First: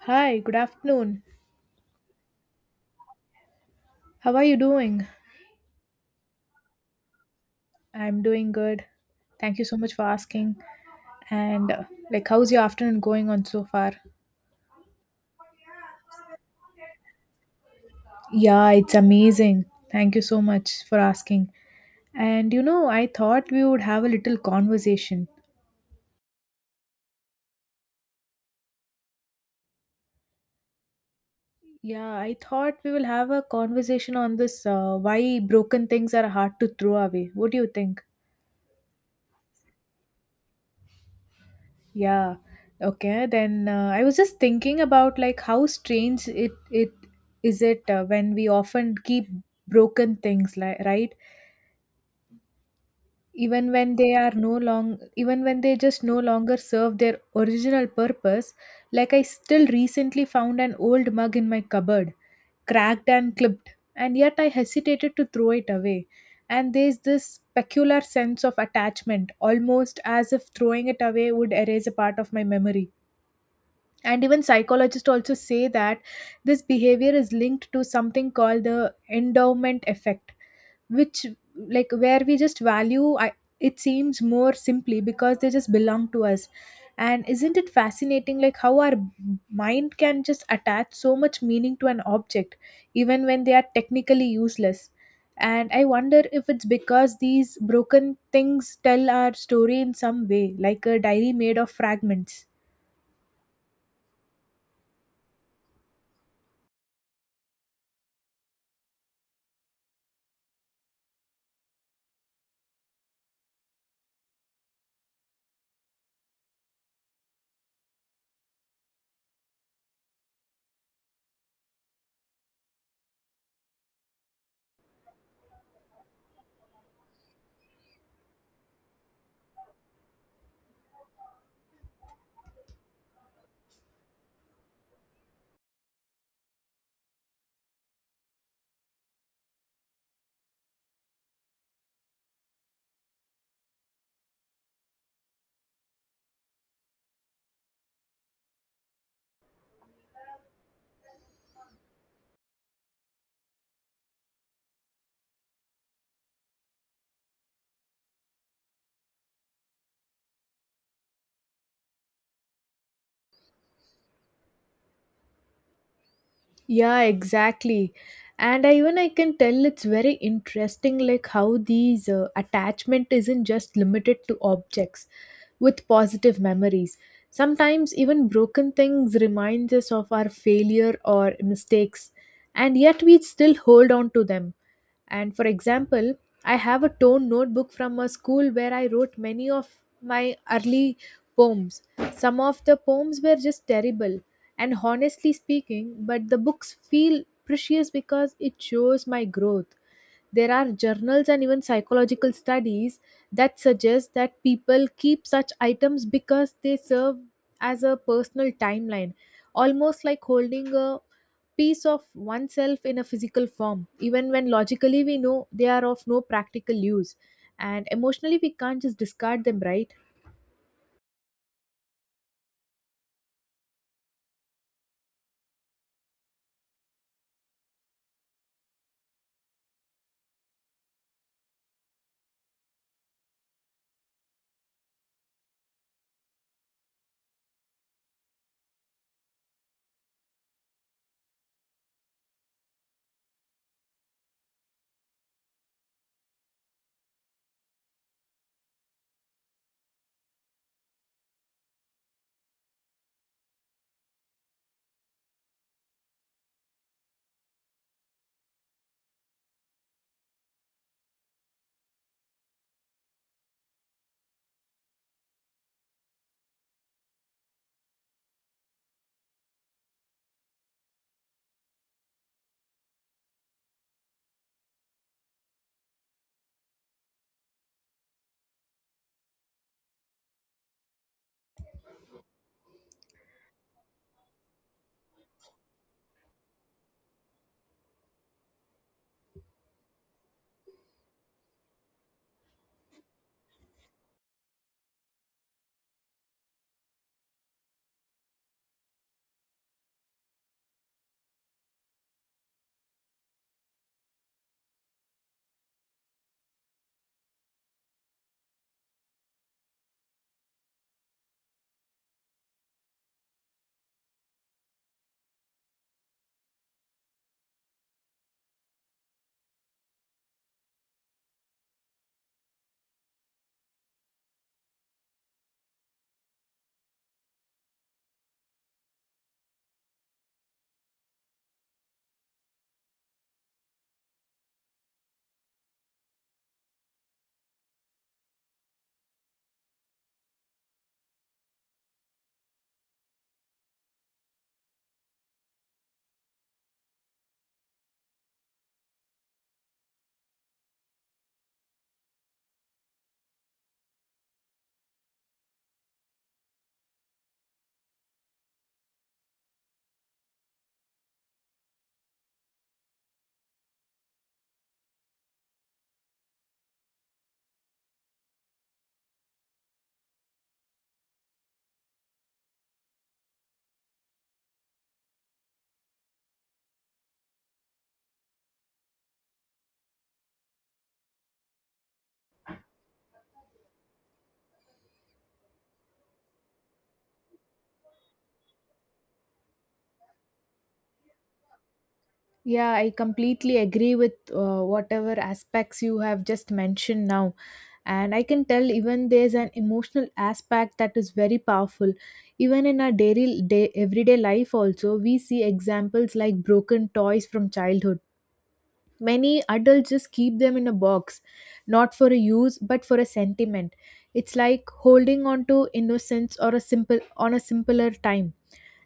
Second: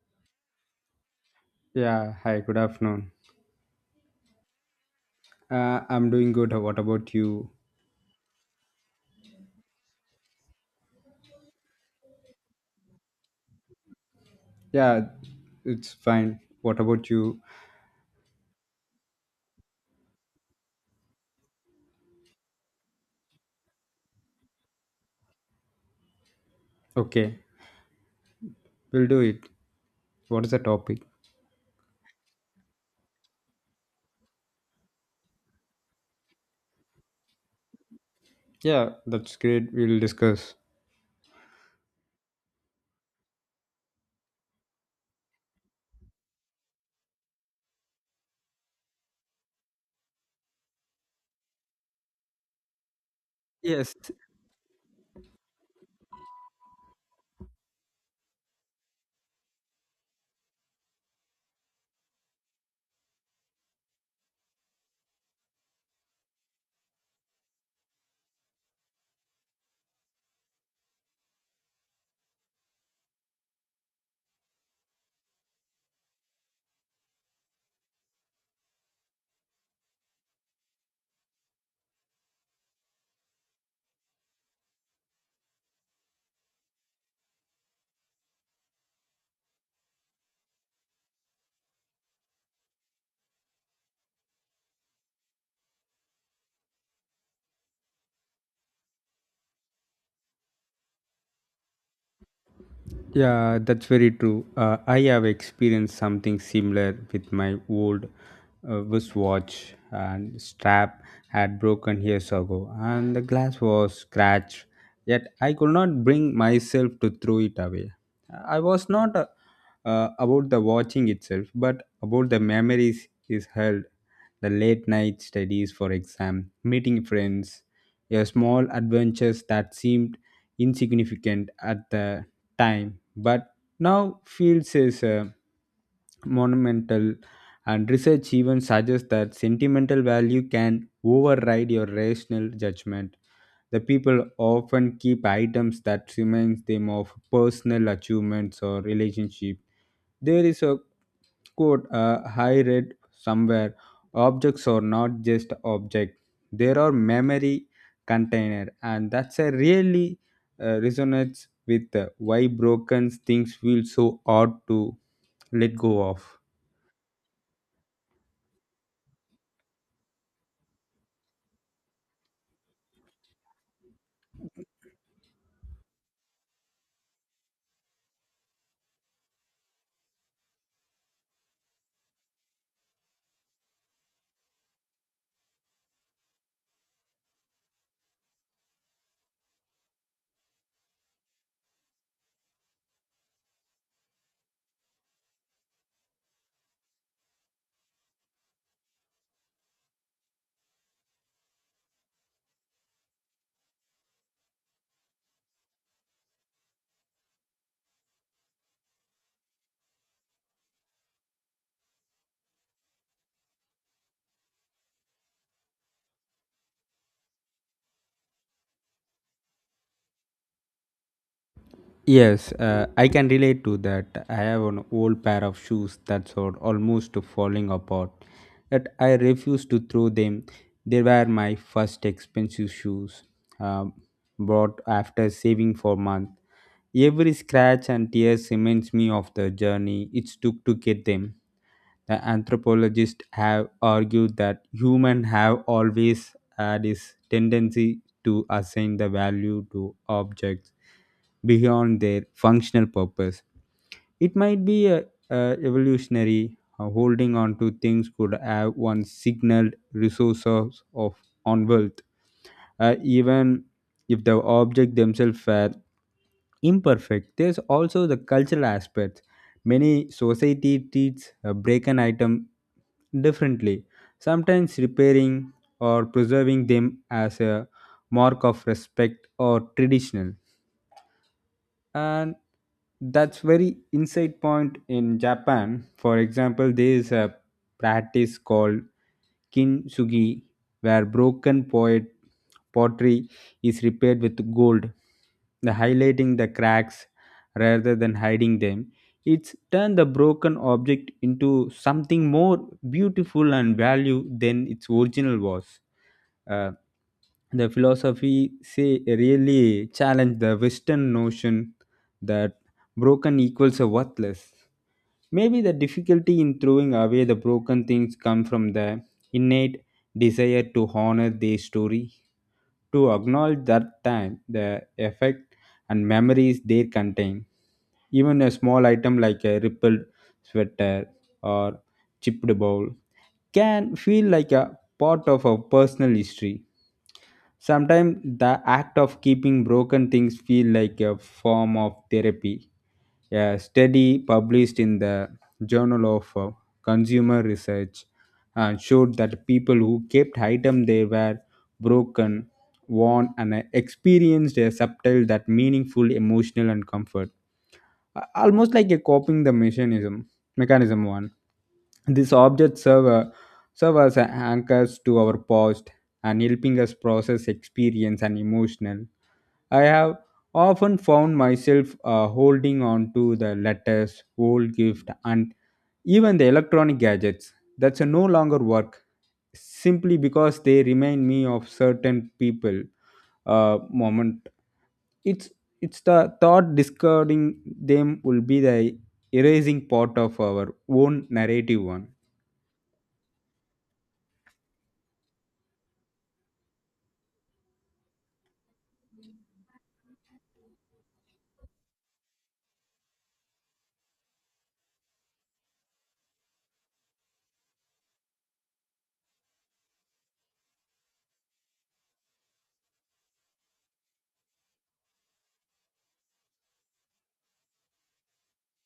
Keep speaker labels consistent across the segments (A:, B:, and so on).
A: Hi, good afternoon.
B: Yeah, hi, good afternoon.
A: How are you doing?
B: I'm doing good. What about you?
A: I'm doing good. Thank you so much for asking. And like how's your afternoon going on so far?
B: Yeah, it's fine. What about you?
A: Yeah, it's amazing. Thank you so much for asking. And you know, I thought we would have a little conversation.
B: Okay, we'll do it. What is the topic?
A: Yeah, I thought we will have a conversation on this why broken things are hard to throw away. What do you think?
B: Yeah, that's great. We'll discuss.
A: Yeah. Okay. Then I was just thinking about like how strange it it is it when we often keep broken things, like, right, even
B: Yes.
A: when they are no long even when they just no longer serve their original purpose. Like, I still recently found an old mug in my cupboard, cracked and clipped, and yet I hesitated to throw it away. And there's this peculiar sense of attachment, almost as if throwing it away would erase a part of my memory. And even psychologists also say that this behavior is linked to something called the endowment effect, which, like, where we just value it seems, more simply because they just belong to us. And isn't it fascinating like how our mind can just attach so much meaning to an object even when they are technically useless. And I wonder if it's because these broken things tell our story in some way, like a diary made of fragments.
B: Yeah, that's very true. I have experienced something similar with my old wristwatch and strap had broken years ago and the glass was scratched. Yet I could not bring myself to throw it away. I was not about the watching itself, but about the memories is held. The late night studies for exam, meeting friends, your small adventures that seemed insignificant at the time, but now feels is monumental. And research even suggests that sentimental value can override your rational judgment. The people often keep items that reminds them of personal achievements or relationship. There is a quote I read somewhere, objects are not just object, there are memory container, and that's a really resonates with why broken things feel so hard to let go of.
A: Yeah, exactly. And even I can tell it's very interesting, like how these attachment isn't just limited to objects with positive memories. Sometimes even broken things remind us of our failure or mistakes, and yet we still hold on to them. And, for example, I have a tone notebook from a school where I wrote many of my early poems. Some of the poems were just terrible, and honestly speaking, but the books feel precious because it shows my growth. There are journals and even psychological studies that suggest that people keep such items because they serve as a personal timeline, almost like holding a piece of oneself in a physical form, even when logically we know they are of no practical use. And emotionally, we can't just discard them, right?
B: Yes, I can relate to that. I have an old pair of shoes that's almost falling apart, that I refuse to throw them. They were my first expensive shoes, uh, bought after saving for months. Every scratch and tear reminds me of the journey it took to get them. The anthropologists have argued that humans have always had this tendency to assign the value to objects beyond their functional purpose. It might be a evolutionary, holding on to things could have once signaled resources of on wealth, even if the object themselves were imperfect. There's also the cultural aspect. Many society treats a broken item differently, sometimes repairing or preserving them as a mark of respect or traditional. And that's very insight point. In Japan, for example, there is a practice called kintsugi, where broken poet pottery is repaired with gold, the highlighting the cracks rather than hiding them. It's turned the broken object into something more beautiful and value than its original was. Uh, the philosophy say really challenge the Western notion that broken equals a worthless. Maybe the difficulty in throwing away the broken things come from the innate desire to honor their story, to acknowledge that time the effect and memories they contain. Even a small item like a rippled sweater or chipped bowl can feel like a part of a personal history. Sometimes the act of keeping broken things feel like a form of therapy. A study published in the Journal of Consumer Research showed that people who kept items they were broken, worn, and experienced a subtle that meaningful emotional and comfort, almost like a coping the mechanism one. These objects serve as anchors to our past and helping us process experience and emotional. I have often found myself holding on to the letters, old gift, and even the electronic gadgets that's no longer work, simply because they remind me of certain people moment. It's it's the thought discarding them will be the erasing part of our own narrative one.
A: Yeah, I completely agree with whatever aspects you have just mentioned now. And I can tell even there's an emotional aspect that is very powerful. Even in our daily day, everyday life also, we see examples like broken toys from childhood. Many adults just keep them in a box, not for a use, but for a sentiment. It's like holding on to innocence or a simpler time.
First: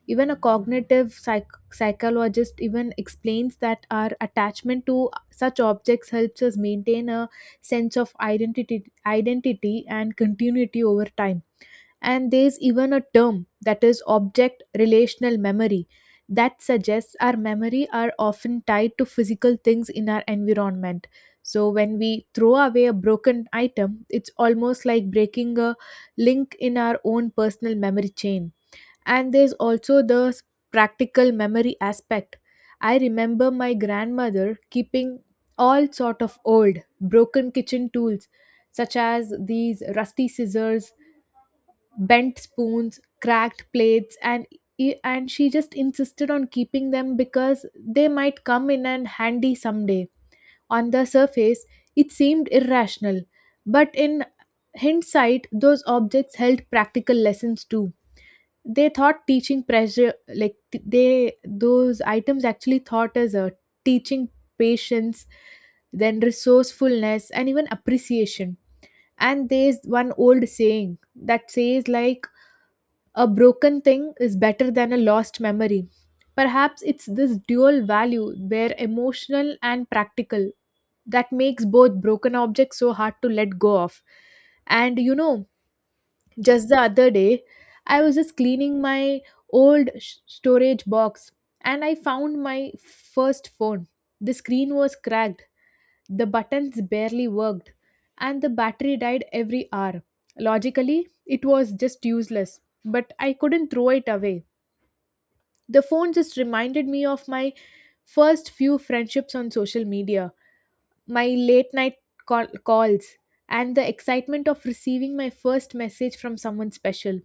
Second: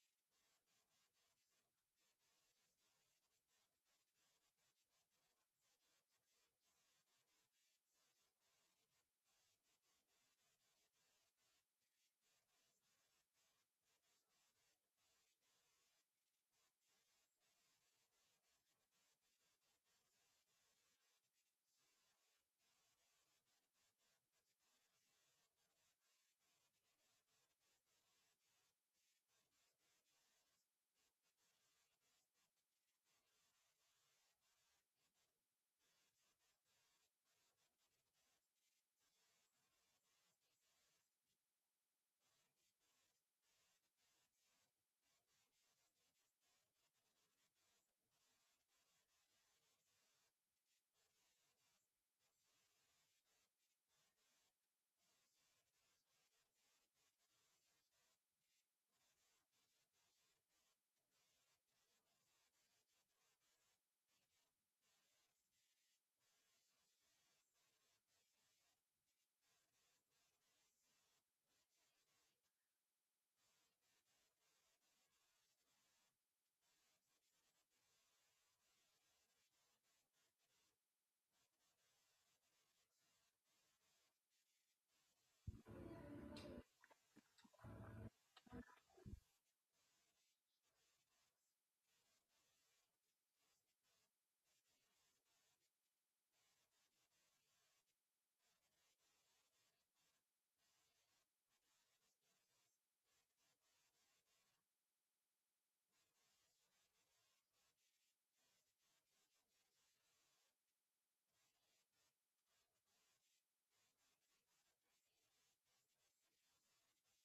A: Even a cognitive psychologist even explains that our attachment to such objects helps us maintain a sense of identity and continuity over time. And there's even a term that is object relational memory that suggests our memory are often tied to physical things in our environment. So when we throw away a broken item, it's almost like breaking a link in our own personal memory chain. And there's also practical memory aspect. I remember my grandmother keeping all sort of old, broken kitchen tools, such as these rusty scissors, bent spoons, cracked plates, and she just insisted on keeping them because they might come in and handy someday. On the surface, it seemed irrational, but in hindsight, those objects held practical lessons too. They thought teaching pressure, like they those items actually thought as a teaching patience, then resourcefulness and even appreciation. And there's one old saying that says like, a broken thing is better than a lost memory. Perhaps it's this dual value, where emotional and practical, that makes both broken objects so hard to let go of. And, you know, just the other day, I was just cleaning my old storage box and I found my first phone. The screen was cracked, the buttons barely worked, and the battery died every hour. Logically, it was just useless, but I couldn't throw it away. The phone just reminded me of my first few friendships on social media, my late night calls, and the excitement of receiving my first message from someone special.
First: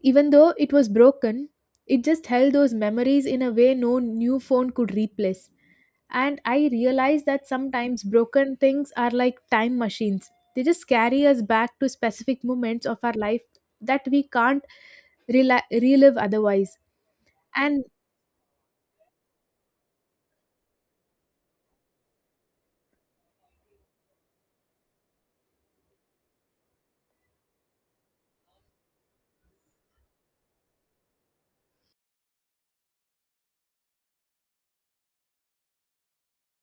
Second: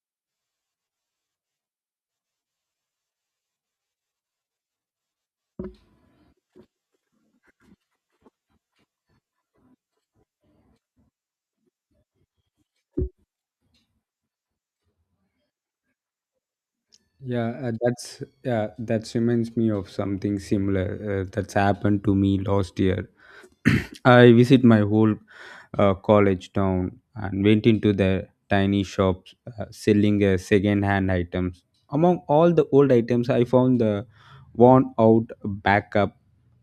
A: Even though it was broken, it just held those memories in a way no new phone could replace. And I realized that sometimes broken things are like time machines. They just carry us back to specific moments of our life that we can't rela relive otherwise.
B: Yeah,
A: And
B: that reminds me of something similar, that's happened to me last year. I visit my whole college town and went into the tiny shops, selling second-hand items. Among all the old items, I found the worn-out backup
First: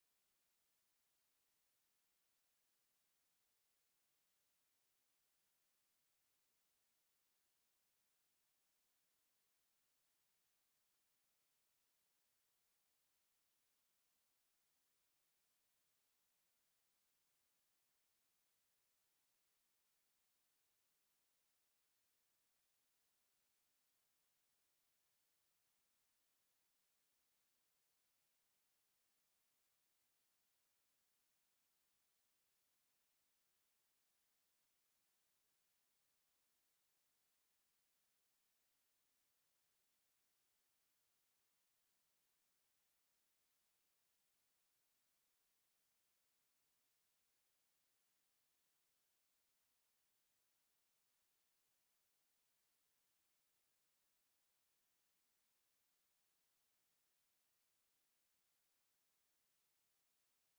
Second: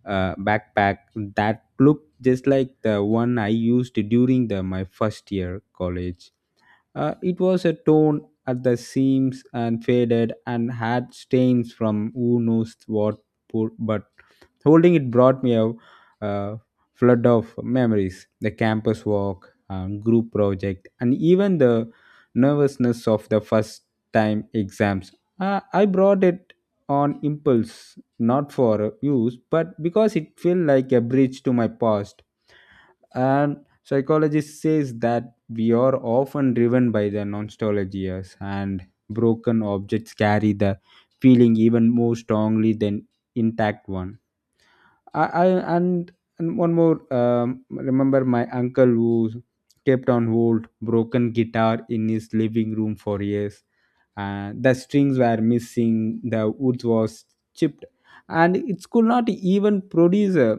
B: backpack that looked just like the one I used during the my first year college. It was a torn at the seams and faded and had stains from who knows what, poor, but holding it brought me a, uh, flood of memories, the campus walk, group project, and even the nervousness of the first time exams. I brought it on impulse, not for use, but because it felt like a bridge to my past. And psychologist says that we are often driven by the nostalgias, and broken objects carry the feeling even more strongly than intact one. I and, and one more, remember my uncle who kept on hold broken guitar in his living room for years, and the strings were missing, the wood was chipped, and it could not even produce a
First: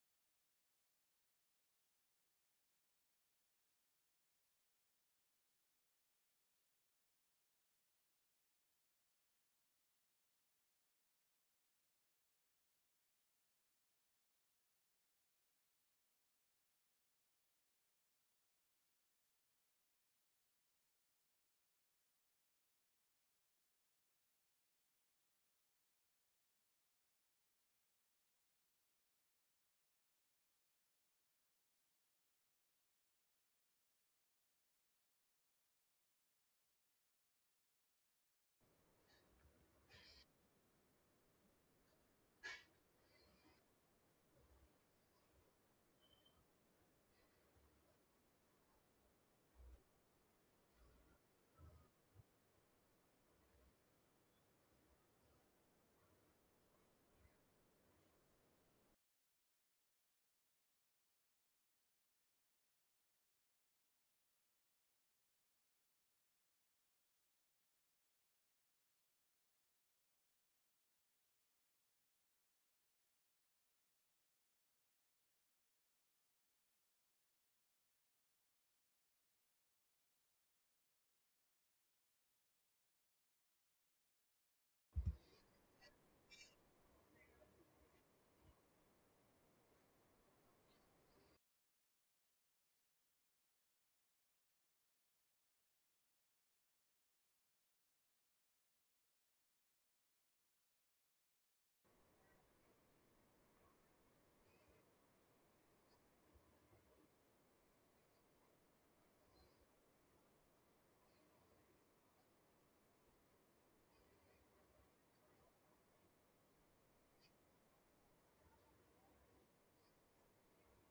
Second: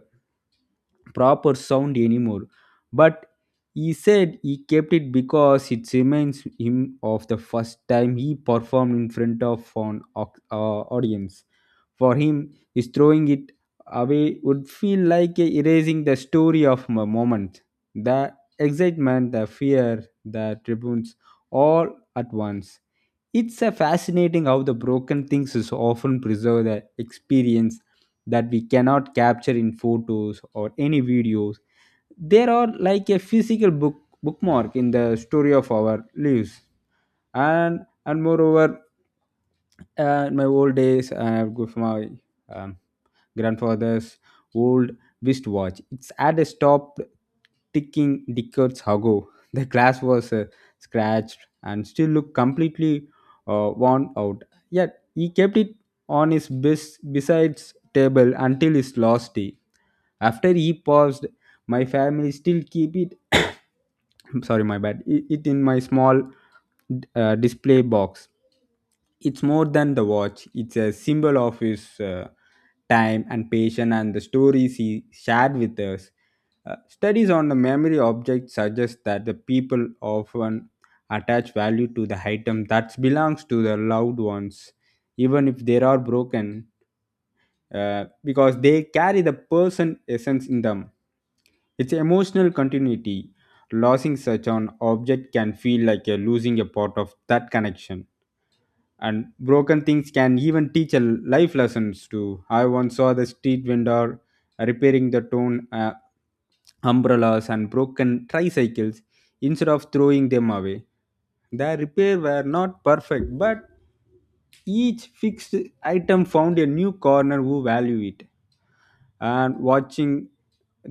B: proper sound anymore, but he said he kept it because it reminds him of the first time he performed in front of an audience. For him, his throwing it away would feel like erasing the story of a moment. The excitement, the fear, the tribunes, all at once. It's a fascinating how the broken things is often preserve the experience that we cannot capture in photos or any videos. They are like a physical bookmark in the story of our lives. And and moreover, in my old days I would go for my um, grandfather's old wristwatch. It's had a stop, ticking decades ago. The glass was scratched and still looked completely worn out, yet he kept it on his besides table until his last day. After he passed, my family still keep it. I'm sorry, my bad, it in my small display box. It's more than the watch, it's a symbol of his time and patience and the stories he shared with us. Studies on the memory object suggest that the people often attach value to the item that belongs to the loved ones, even if they are broken, uh, because they carry the person essence in them. It's emotional continuity. Losing such an object can feel like a losing a part of that connection. And broken things can even teach a life lessons too. I once saw the street vendor repairing the torn umbrellas and broken tricycles instead of throwing them away. Their repair were not perfect, but each fixed item found a new corner who value it. And watching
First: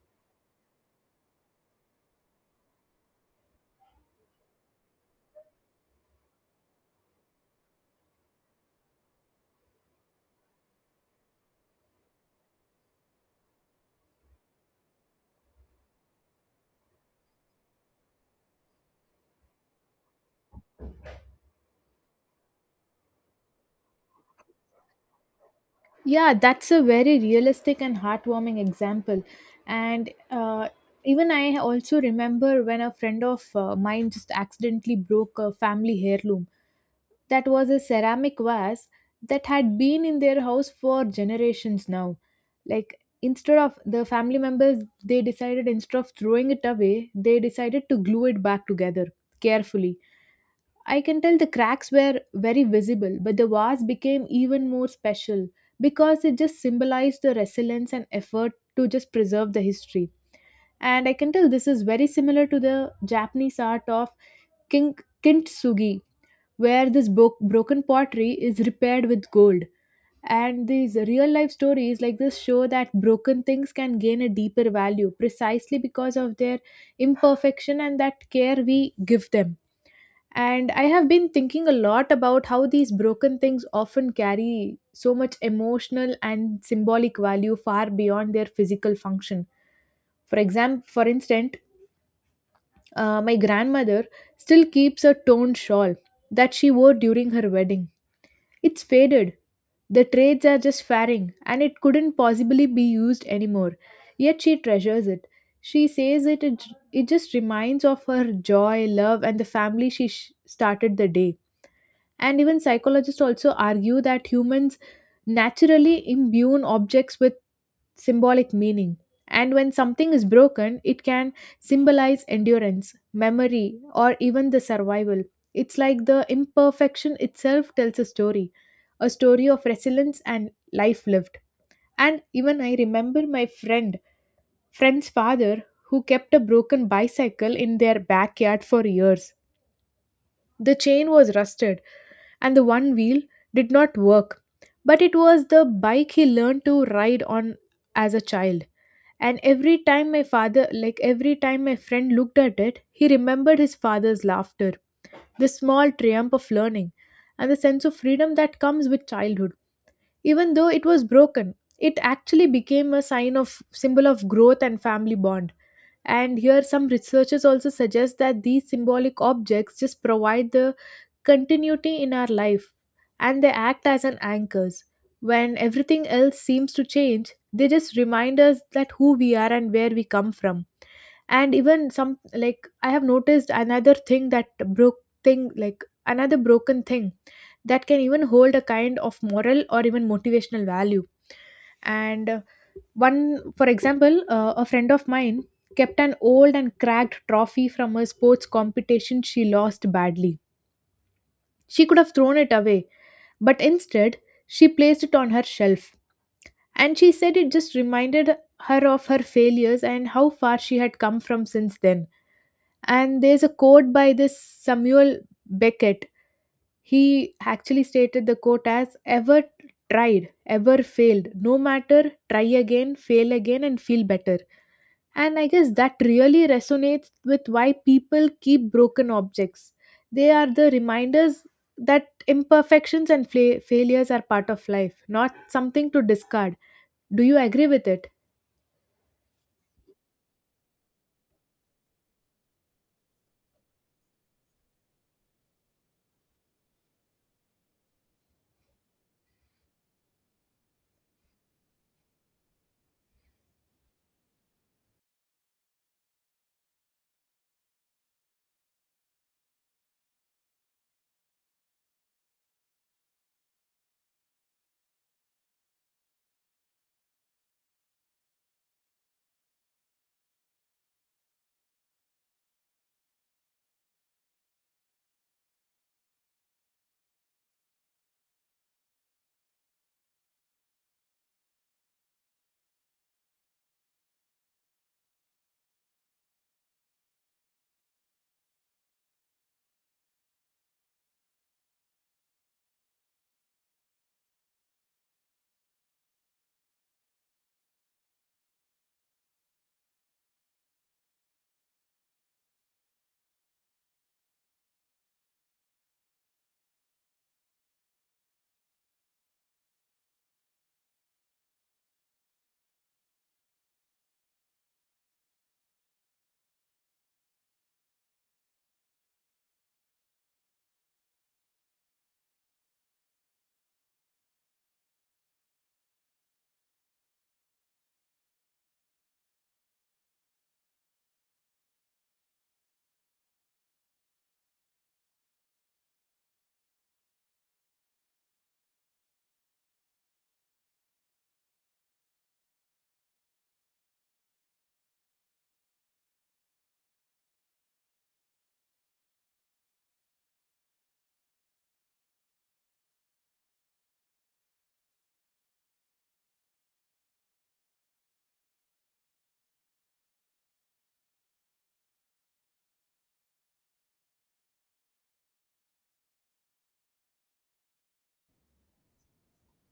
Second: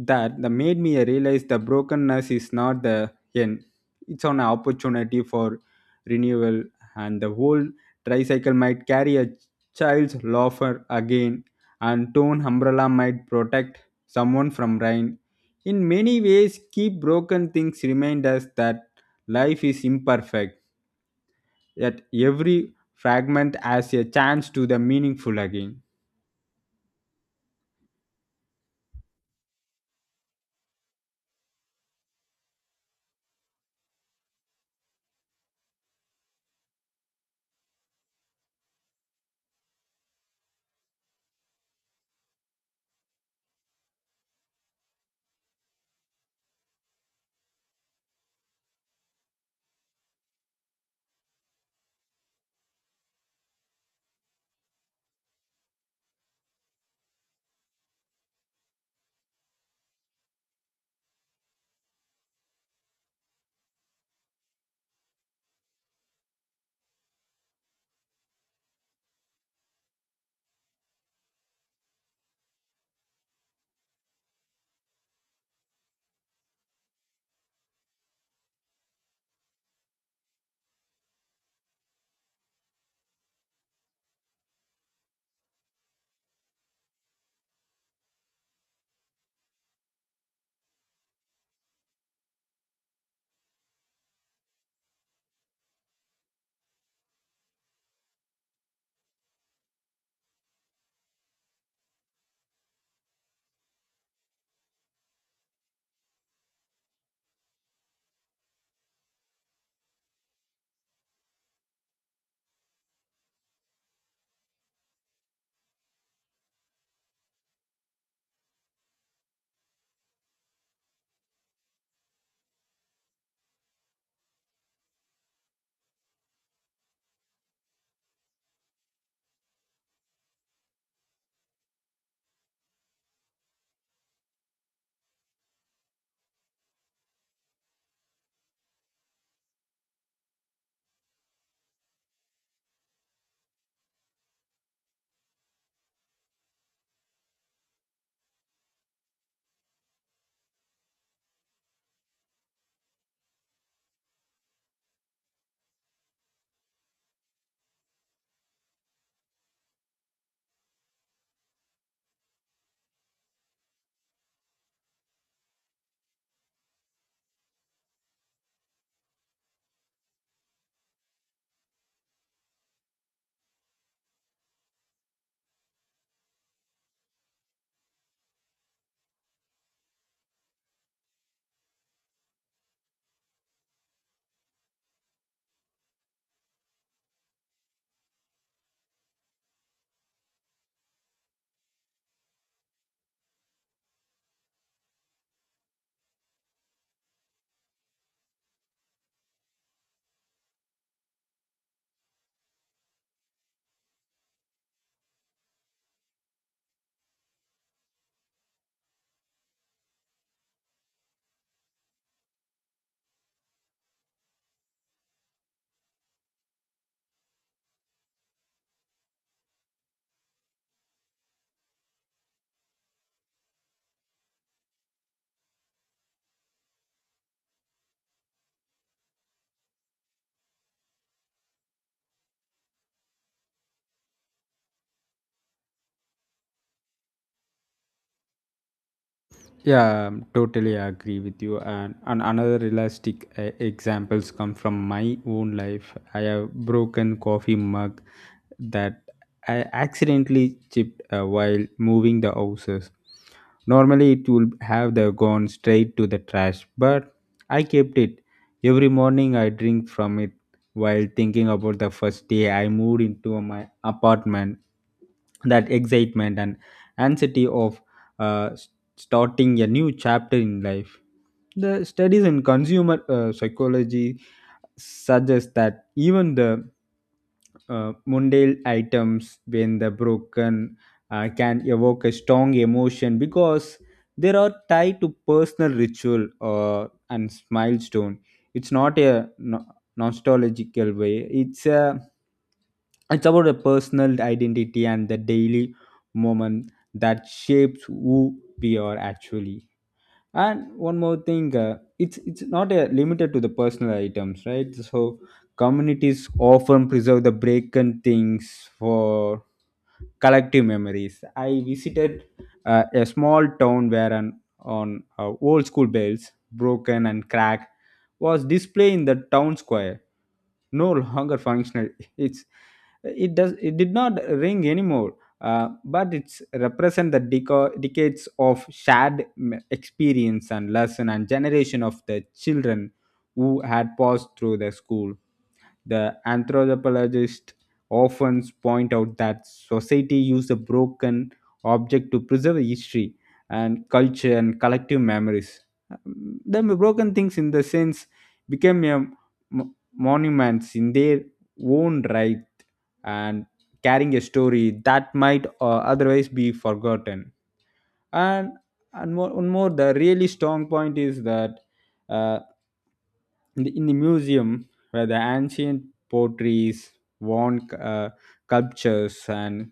B: that made me realize the brokenness is not the end, it's an opportunity for renewal. And the whole tricycle might carry a child's laughter again, and torn umbrella might protect someone from rain. In many ways, keep broken things remind us that life is imperfect, yet every fragment has a chance to the meaningful again.
A: yeah, that's a very realistic and heartwarming example. And even I also remember when a friend of mine just accidentally broke a family heirloom. That was a ceramic vase that had been in their house for generations now. Like, instead of the family members, they decided, instead of throwing it away, they decided to glue it back together carefully. I can tell the cracks were very visible, but the vase became even more special because it just symbolized the resilience and effort to just preserve the history. And I can tell this is very similar to the Japanese art of kin- kintsugi, where this broken pottery is repaired with gold. And these real life stories like this show that broken things can gain a deeper value precisely because of their imperfection and that care we give them. And I have been thinking a lot about how these broken things often carry so much emotional and symbolic value far beyond their physical function. For instance, my grandmother still keeps a torn shawl that she wore during her wedding. It's faded. The trades are just faring, and it couldn't possibly be used anymore. Yet she treasures it. She says it just reminds of her joy, love, and the family she started the day. And even psychologists also argue that humans naturally imbue objects with symbolic meaning. And when something is broken, it can symbolize endurance, memory, or even the survival. It's like the imperfection itself tells a story of resilience and life lived. And even I remember friend's father, who kept a broken bicycle in their backyard for years. The chain was rusted, and the one wheel did not work, but it was the bike he learned to ride on as a child. And every time my friend looked at it, he remembered his father's laughter, the small triumph of learning, and the sense of freedom that comes with childhood. Even though it was broken, it actually became a sign of symbol of growth and family bond. And here, some researchers also suggest that these symbolic objects just provide the continuity in our life and they act as an anchors. When everything else seems to change, they just remind us that who we are and where we come from. And even some, like, I have noticed another thing that broke thing like another broken thing that can even hold a kind of moral or even motivational value. And for example, a friend of mine kept an old and cracked trophy from a sports competition she lost badly. She could have thrown it away, but instead, she placed it on her shelf. And she said it just reminded her of her failures and how far she had come from since then. And there's a quote by this Samuel Beckett. He actually stated the quote as ever tried, ever failed, no matter, try again, fail again, and feel better. And I guess that really resonates with why people keep broken objects. They are the reminders that imperfections and failures are part of life, not something to discard. Do you agree with it?
B: Yeah, totally agree with you. And another realistic examples come from my own life. I have broken coffee mug that I accidentally chipped while moving the houses. Normally, it would have the gone straight to the trash, but I kept it. Every morning, I drink from it while thinking about the first day I moved into my apartment, that excitement and anxiety of uh, starting a new chapter in life. The studies in consumer psychology suggest that even the mundane items, when the broken, can evoke a strong emotion because they are tied to personal ritual or and milestone. It's not a nostalgical way. It's about a personal identity and the daily moment that shapes who we are actually. And one more thing, it's not limited to the personal items, right? So communities often preserve the broken things for collective memories. I visited a small town where an on old school bells broken and cracked was displayed in the town square, no longer functional. it's it does it did not ring anymore, but it's represent the decades of shared experience and lesson and generation of the children who had passed through the school. The anthropologists often point out that society used a broken object to preserve history and culture and collective memories. The broken things, in the sense, became a monuments in their own right, and carrying a story that might otherwise be forgotten. And and more, one more the really strong point is that, uh, in the museum where the ancient potteries, worn sculptures, and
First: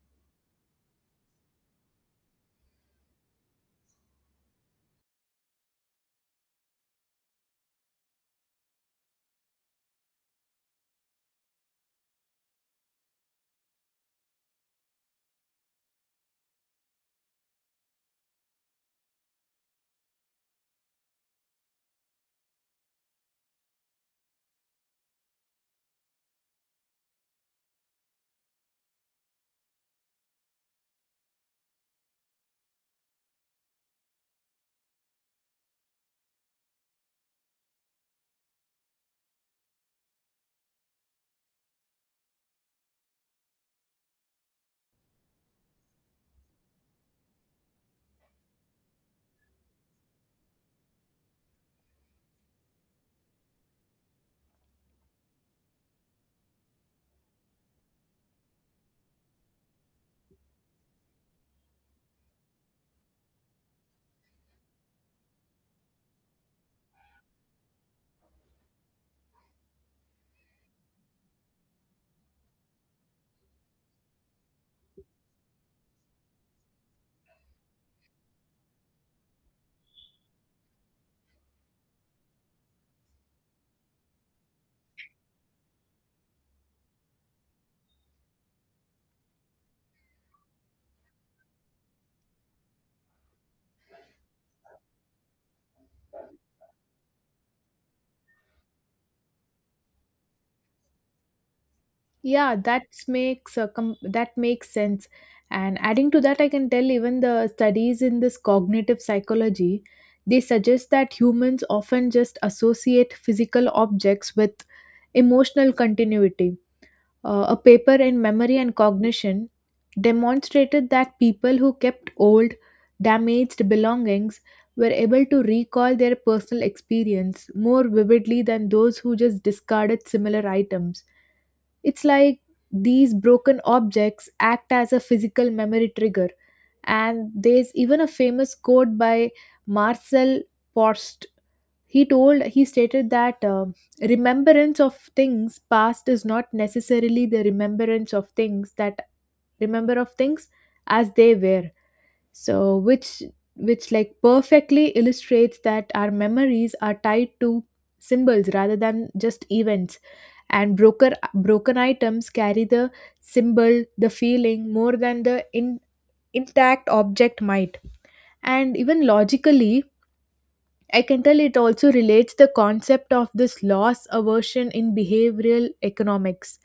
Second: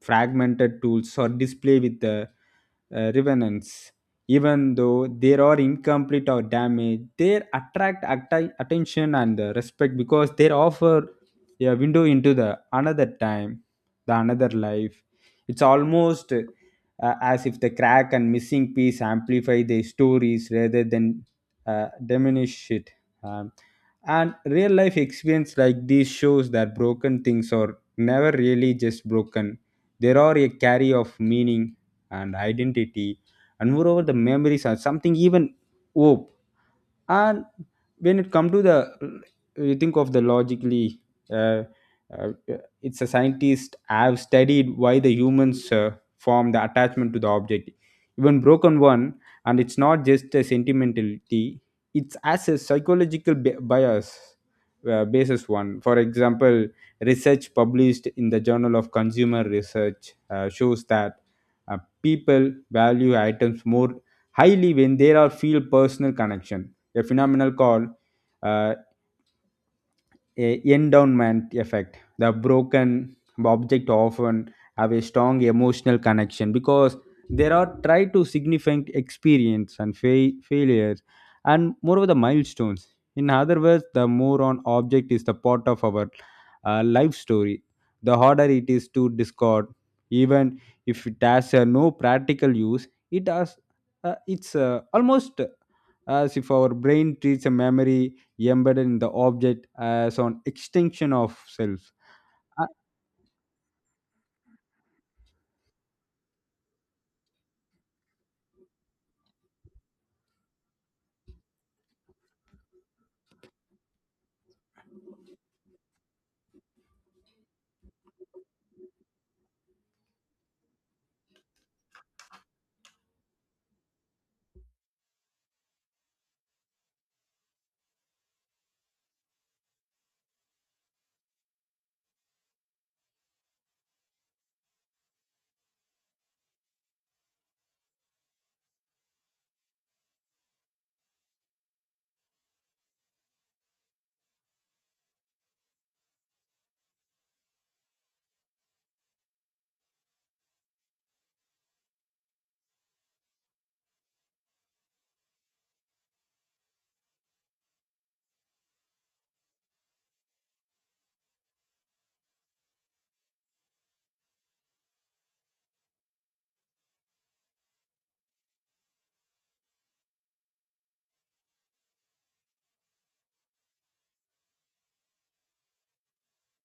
B: fragmented tools are displayed with the revenants. Even though they are incomplete or damaged, they attract attention and respect because they offer a window into the another time, the another life. It's almost as if the crack and missing piece amplify their stories rather than diminish it. Um, and real life experience like this shows that broken things are never really just broken. They are a carry of meaning and identity, and moreover, the memories are something, even hope. And when it come to the, you think of the logically, uh, uh, it's a scientist have studied why the humans form the attachment to the object, even broken one. And it's not just a sentimentality, it's as a psychological bias basis one. For example, research published in the Journal of Consumer Research shows that people value items more highly when there are feel personal connection, a phenomenon called uh, a endowment effect. The broken object often have a strong emotional connection because there are try to significant experience and failures and moreover the milestones. In other words, the more on object is the part of our life story, the harder it is to discard. Even if it has no practical use, it has it's almost as if our brain treats a memory embedded in the object as an extension of self.
A: Yeah,
B: Uh,
A: that makes that makes sense. And adding to that, I can tell even the studies in this cognitive psychology, they suggest that humans often just associate physical objects with emotional continuity. A paper in Memory and Cognition demonstrated that people who kept old, damaged belongings were able to recall their personal experience more vividly than those who just discarded similar items. It's like these broken objects act as a physical memory trigger. And there's even a famous quote by Marcel Proust. He stated that remembrance of things past is not necessarily the remembrance of things that remember of things as they were. So which, like, perfectly illustrates that our memories are tied to symbols rather than just events. And broker broken items carry the symbol the feeling more than intact object might. And even logically, I can tell it also relates the concept of this loss aversion in behavioral economics.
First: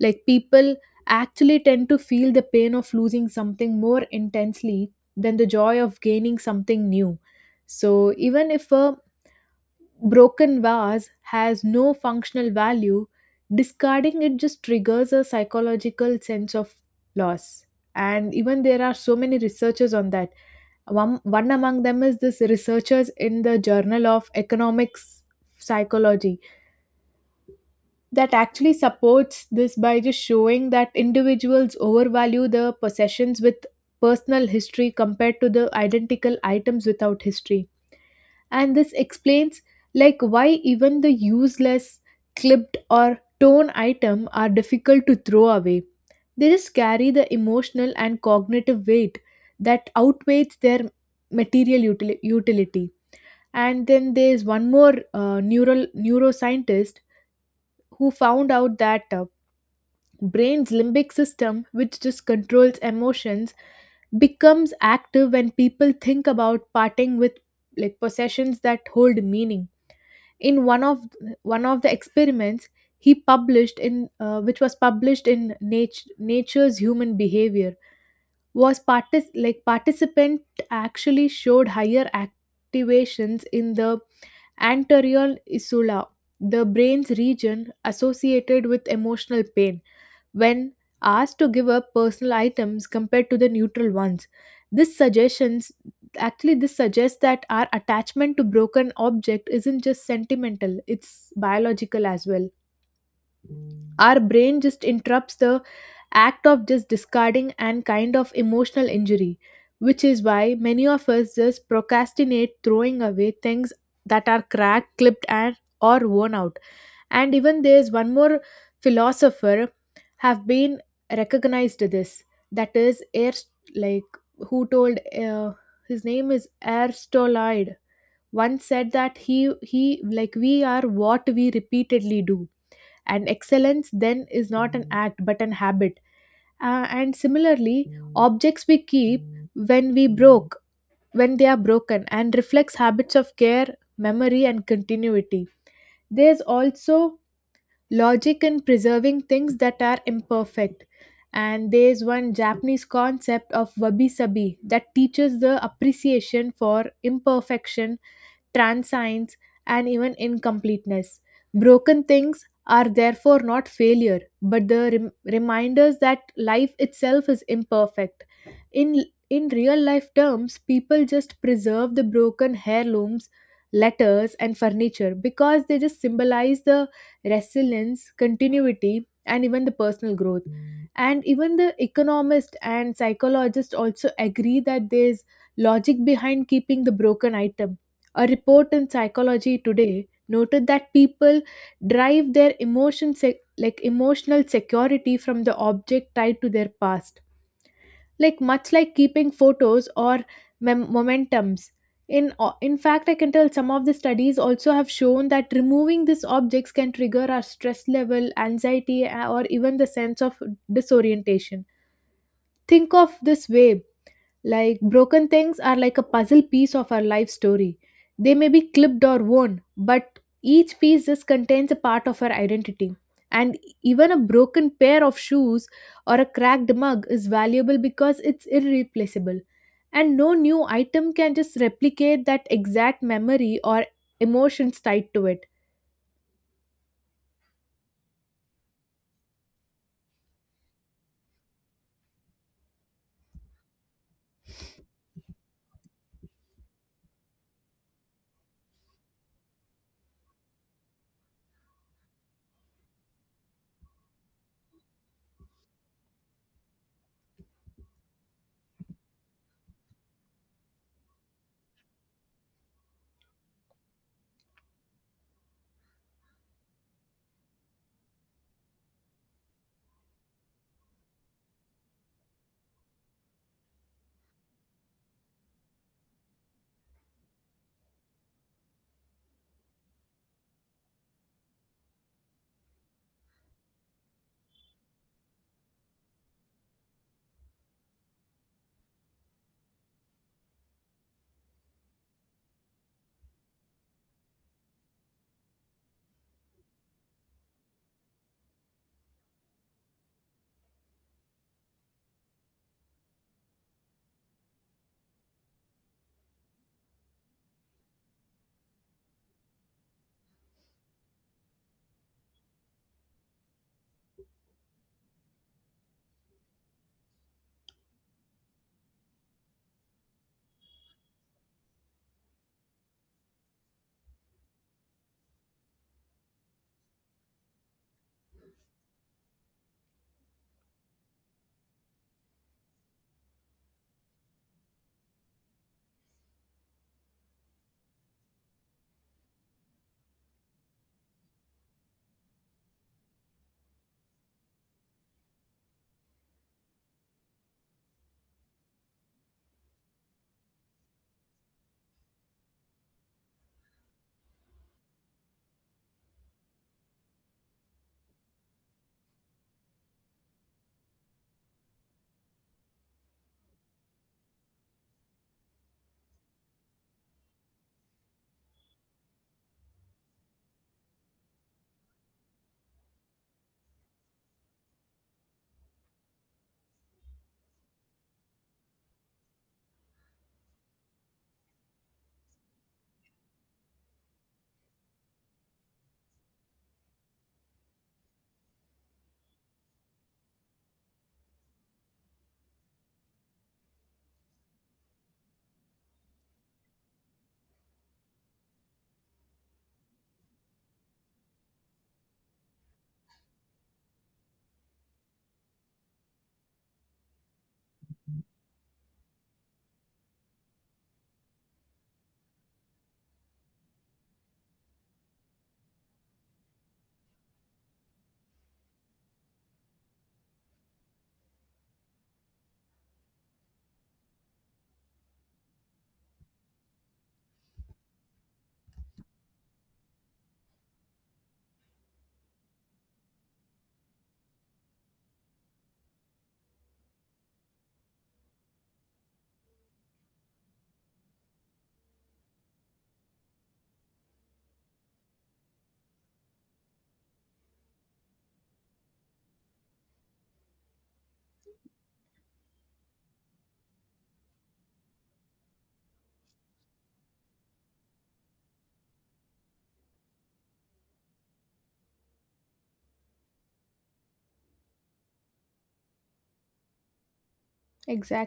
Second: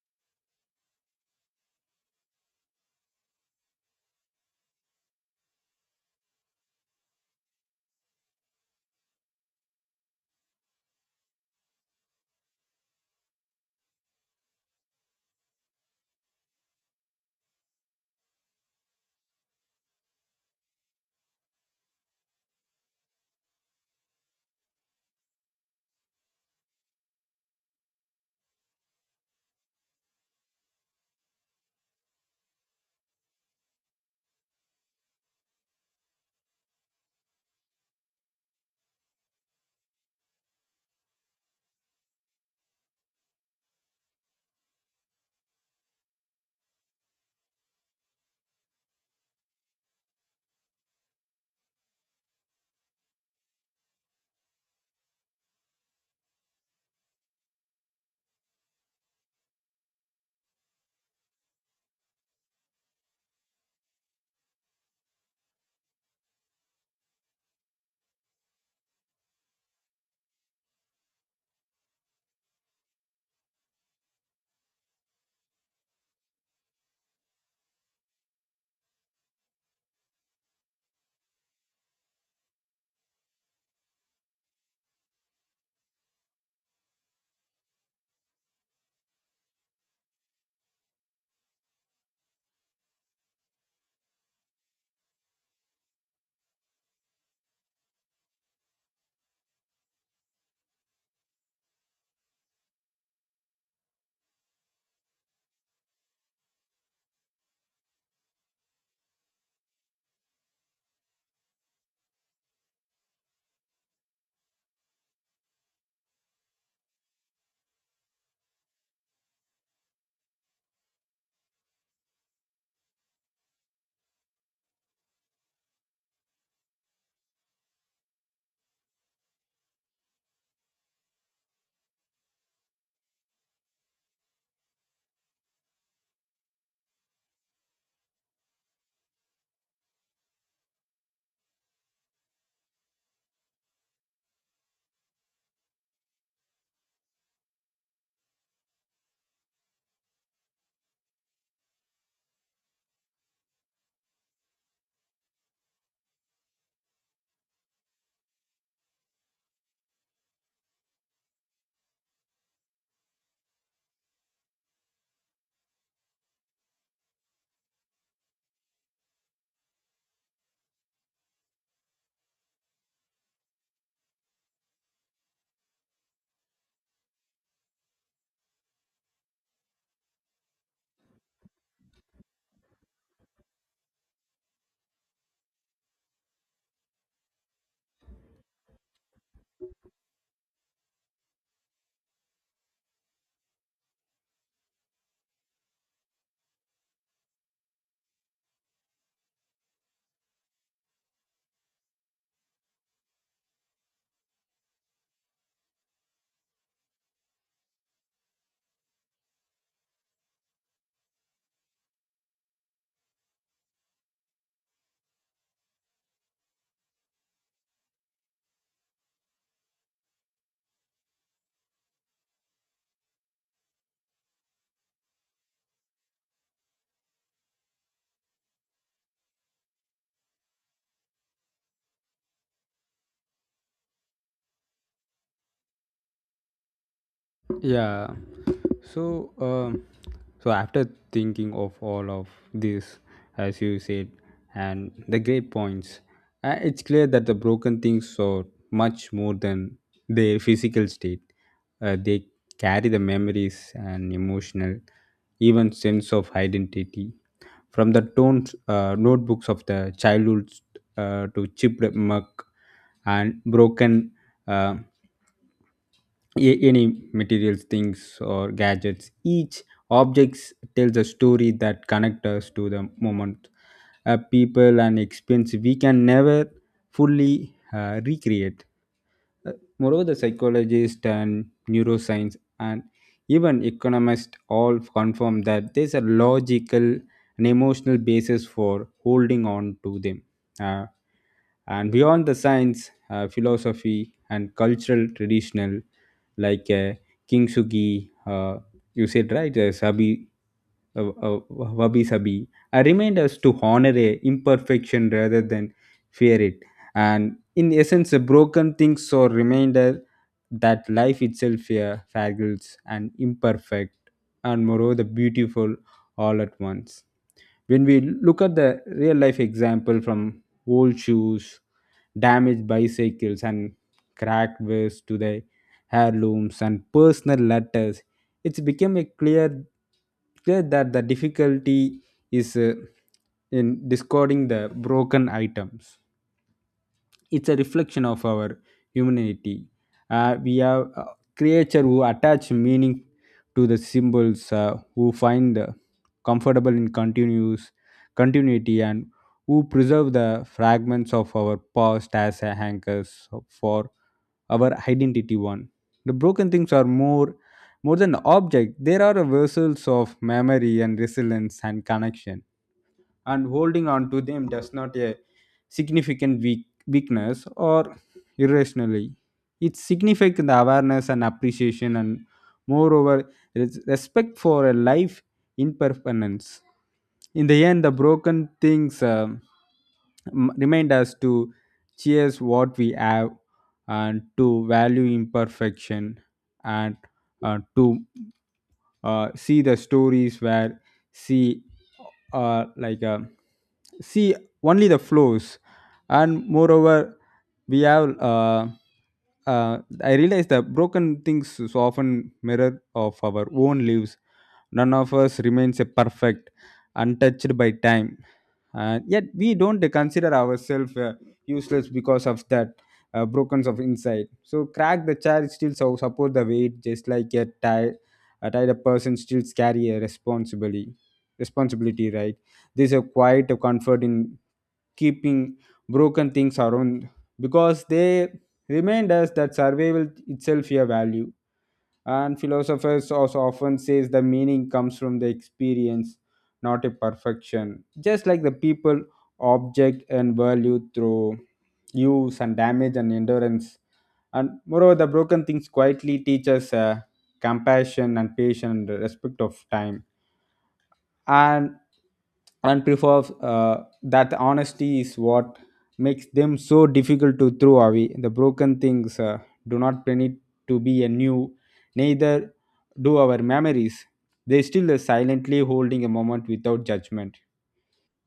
A: Like, people actually tend to feel the pain of losing something more intensely than the joy of gaining something new. So even if a broken vase has no functional value, discarding it just triggers a psychological sense of loss. And even there are so many researchers on that one among them is this researchers in the Journal of Economics Psychology that actually supports this by just showing that individuals overvalue the possessions with personal history compared to the identical items without history, and this explains like why even the useless clipped or torn item are difficult to throw away. They just carry the emotional and cognitive weight that outweighs their utility. And then there's one more neural neuroscientist who found out that brain's limbic system, which just controls emotions, becomes active when people think about parting with like possessions that hold meaning. In one of the experiments he published in which was published in Nature's Human Behavior, was like participant actually showed higher activations in the anterior insula, the brain's region associated with emotional pain, when asked to give up personal items compared to the neutral ones. This suggestions Actually, this suggests that our attachment to broken object isn't just sentimental, it's biological as well. Our brain just interrupts the act of just discarding and kind of emotional injury, which is why many of us just procrastinate throwing away things that are cracked, clipped and or worn out. And even there's one more philosopher have been recognized this, that is air, like who told his name is aristoloid. Once said that he like we are what we repeatedly do, and excellence then is not an act but an habit. And similarly objects we keep when we broke when they are broken and reflects habits of care, memory and continuity. There's also logic in preserving things that are imperfect. And there's one Japanese concept of wabi sabi that teaches the appreciation for imperfection, transience, and even incompleteness. Broken things are therefore not failure, but the reminders that life itself is imperfect. In real life terms, people just preserve the broken heirlooms, letters, and furniture because they just symbolize the resilience, continuity, and even the personal growth. And even the economist and psychologist also agree that there's logic behind keeping the broken item. A report in Psychology Today noted that people derive their like emotional security from the object tied to their past, like much like keeping photos or momentums. In fact, I can tell some of the studies also have shown that removing these objects can trigger our stress level, anxiety, or even the sense of disorientation. Think of this way, like broken things are like a puzzle piece of our life story. They may be clipped or worn, but each piece just contains a part of our identity. And even a broken pair of shoes or a cracked mug is valuable because it's irreplaceable. And no new item can just replicate that exact memory or emotions tied to it.
B: yeah. So, um, so after thinking of all of this, as you said, and the great points, it's clear that the broken things are much more than their physical state. They carry the memories and emotional, even sense of identity. From the tones, notebooks of the childhood to chipped muck and broken uh, any materials, things or gadgets, each objects tells a story that connects us to the moment, people and experience we can never fully recreate. Uh, Moreover, the psychologists and neuroscience and even economists all confirm that there's a logical and emotional basis for holding on to them. Uh, and beyond the science, philosophy, and cultural traditional, like uh, Kintsugi, you said right, Sabi, Wabi Sabi, remind us to honor a imperfection rather than fear it. And in essence a broken things or reminder that life itself, yeah, fragiles and imperfect and moreover beautiful all at once. When we look at the real life example from old shoes, damaged bicycles and cracked vests to the heirlooms and personal letters, it's become a clear that the difficulty is, in discarding the broken items, it's a reflection of our humanity. We are creature who attach meaning to the symbols, who find comfortable in continuous continuity, and who preserve the fragments of our past as a anchors for our identity. One, the broken things are more than object; they are vessels of memory and resilience and connection, and holding on to them does not a significant weakness or irrationally, it's significant awareness and appreciation and moreover respect for a life impermanence. In the end the broken things, remind us to cherish what we have and to value imperfection and to see the stories where see uh, like uh, see only the flows. And moreover we have uh, I realize that broken things so often mirror of our own lives. None of us remains a perfect, untouched by time, and yet we don't consider ourselves useless because of that brokenness of insight. So crack the chair still so support the weight, just like a tired person still carry a responsibility, right? There's a quiet comfort in keeping broken things around because they remind us that survival itself a value. And philosophers also often says the meaning comes from the experience, not a perfection, just like the people object and value through use and damage and endurance. And moreover the broken things quietly teach us compassion and patience and respect of time, and and prefer that honesty is what makes them so difficult to throw away. The broken things do not need to be a new, neither do our memories. They still are silently holding a moment without judgment.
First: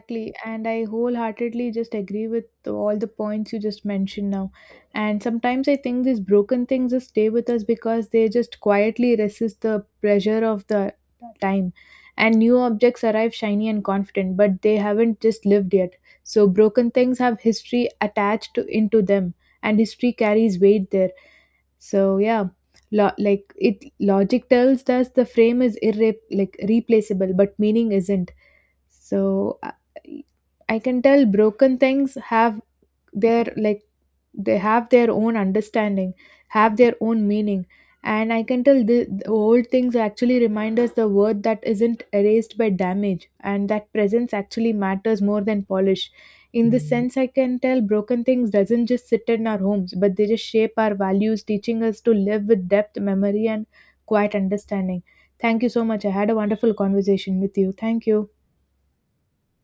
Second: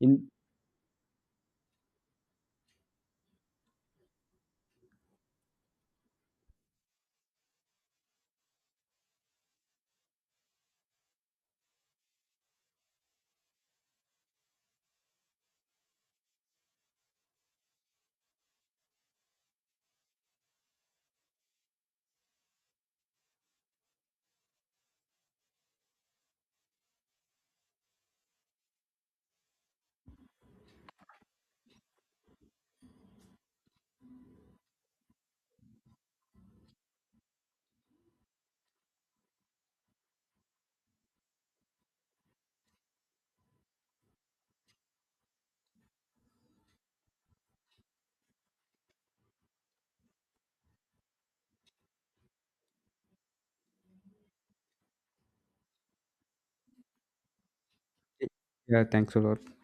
B: In,
A: and I wholeheartedly just agree with all the points you just mentioned now. And sometimes I think these broken things just stay with us because they just quietly resist the pressure of the time. And new objects arrive shiny and confident, but they haven't just lived yet. So broken things have history into them, and history carries weight there. So yeah, lo- like it logic tells us the frame is like replaceable, but meaning isn't. so i I can tell broken things have their like, they have their own understanding, have their own meaning. And I can tell the old things actually remind us the word that isn't erased by damage, and that presence actually matters more than polish. In this sense I can tell broken things doesn't just sit in our homes, but they just shape our values, teaching us to live with depth, memory and quiet understanding. Thank you so much, I had a wonderful conversation with you. Thank you.
B: yeah, thanks a lot.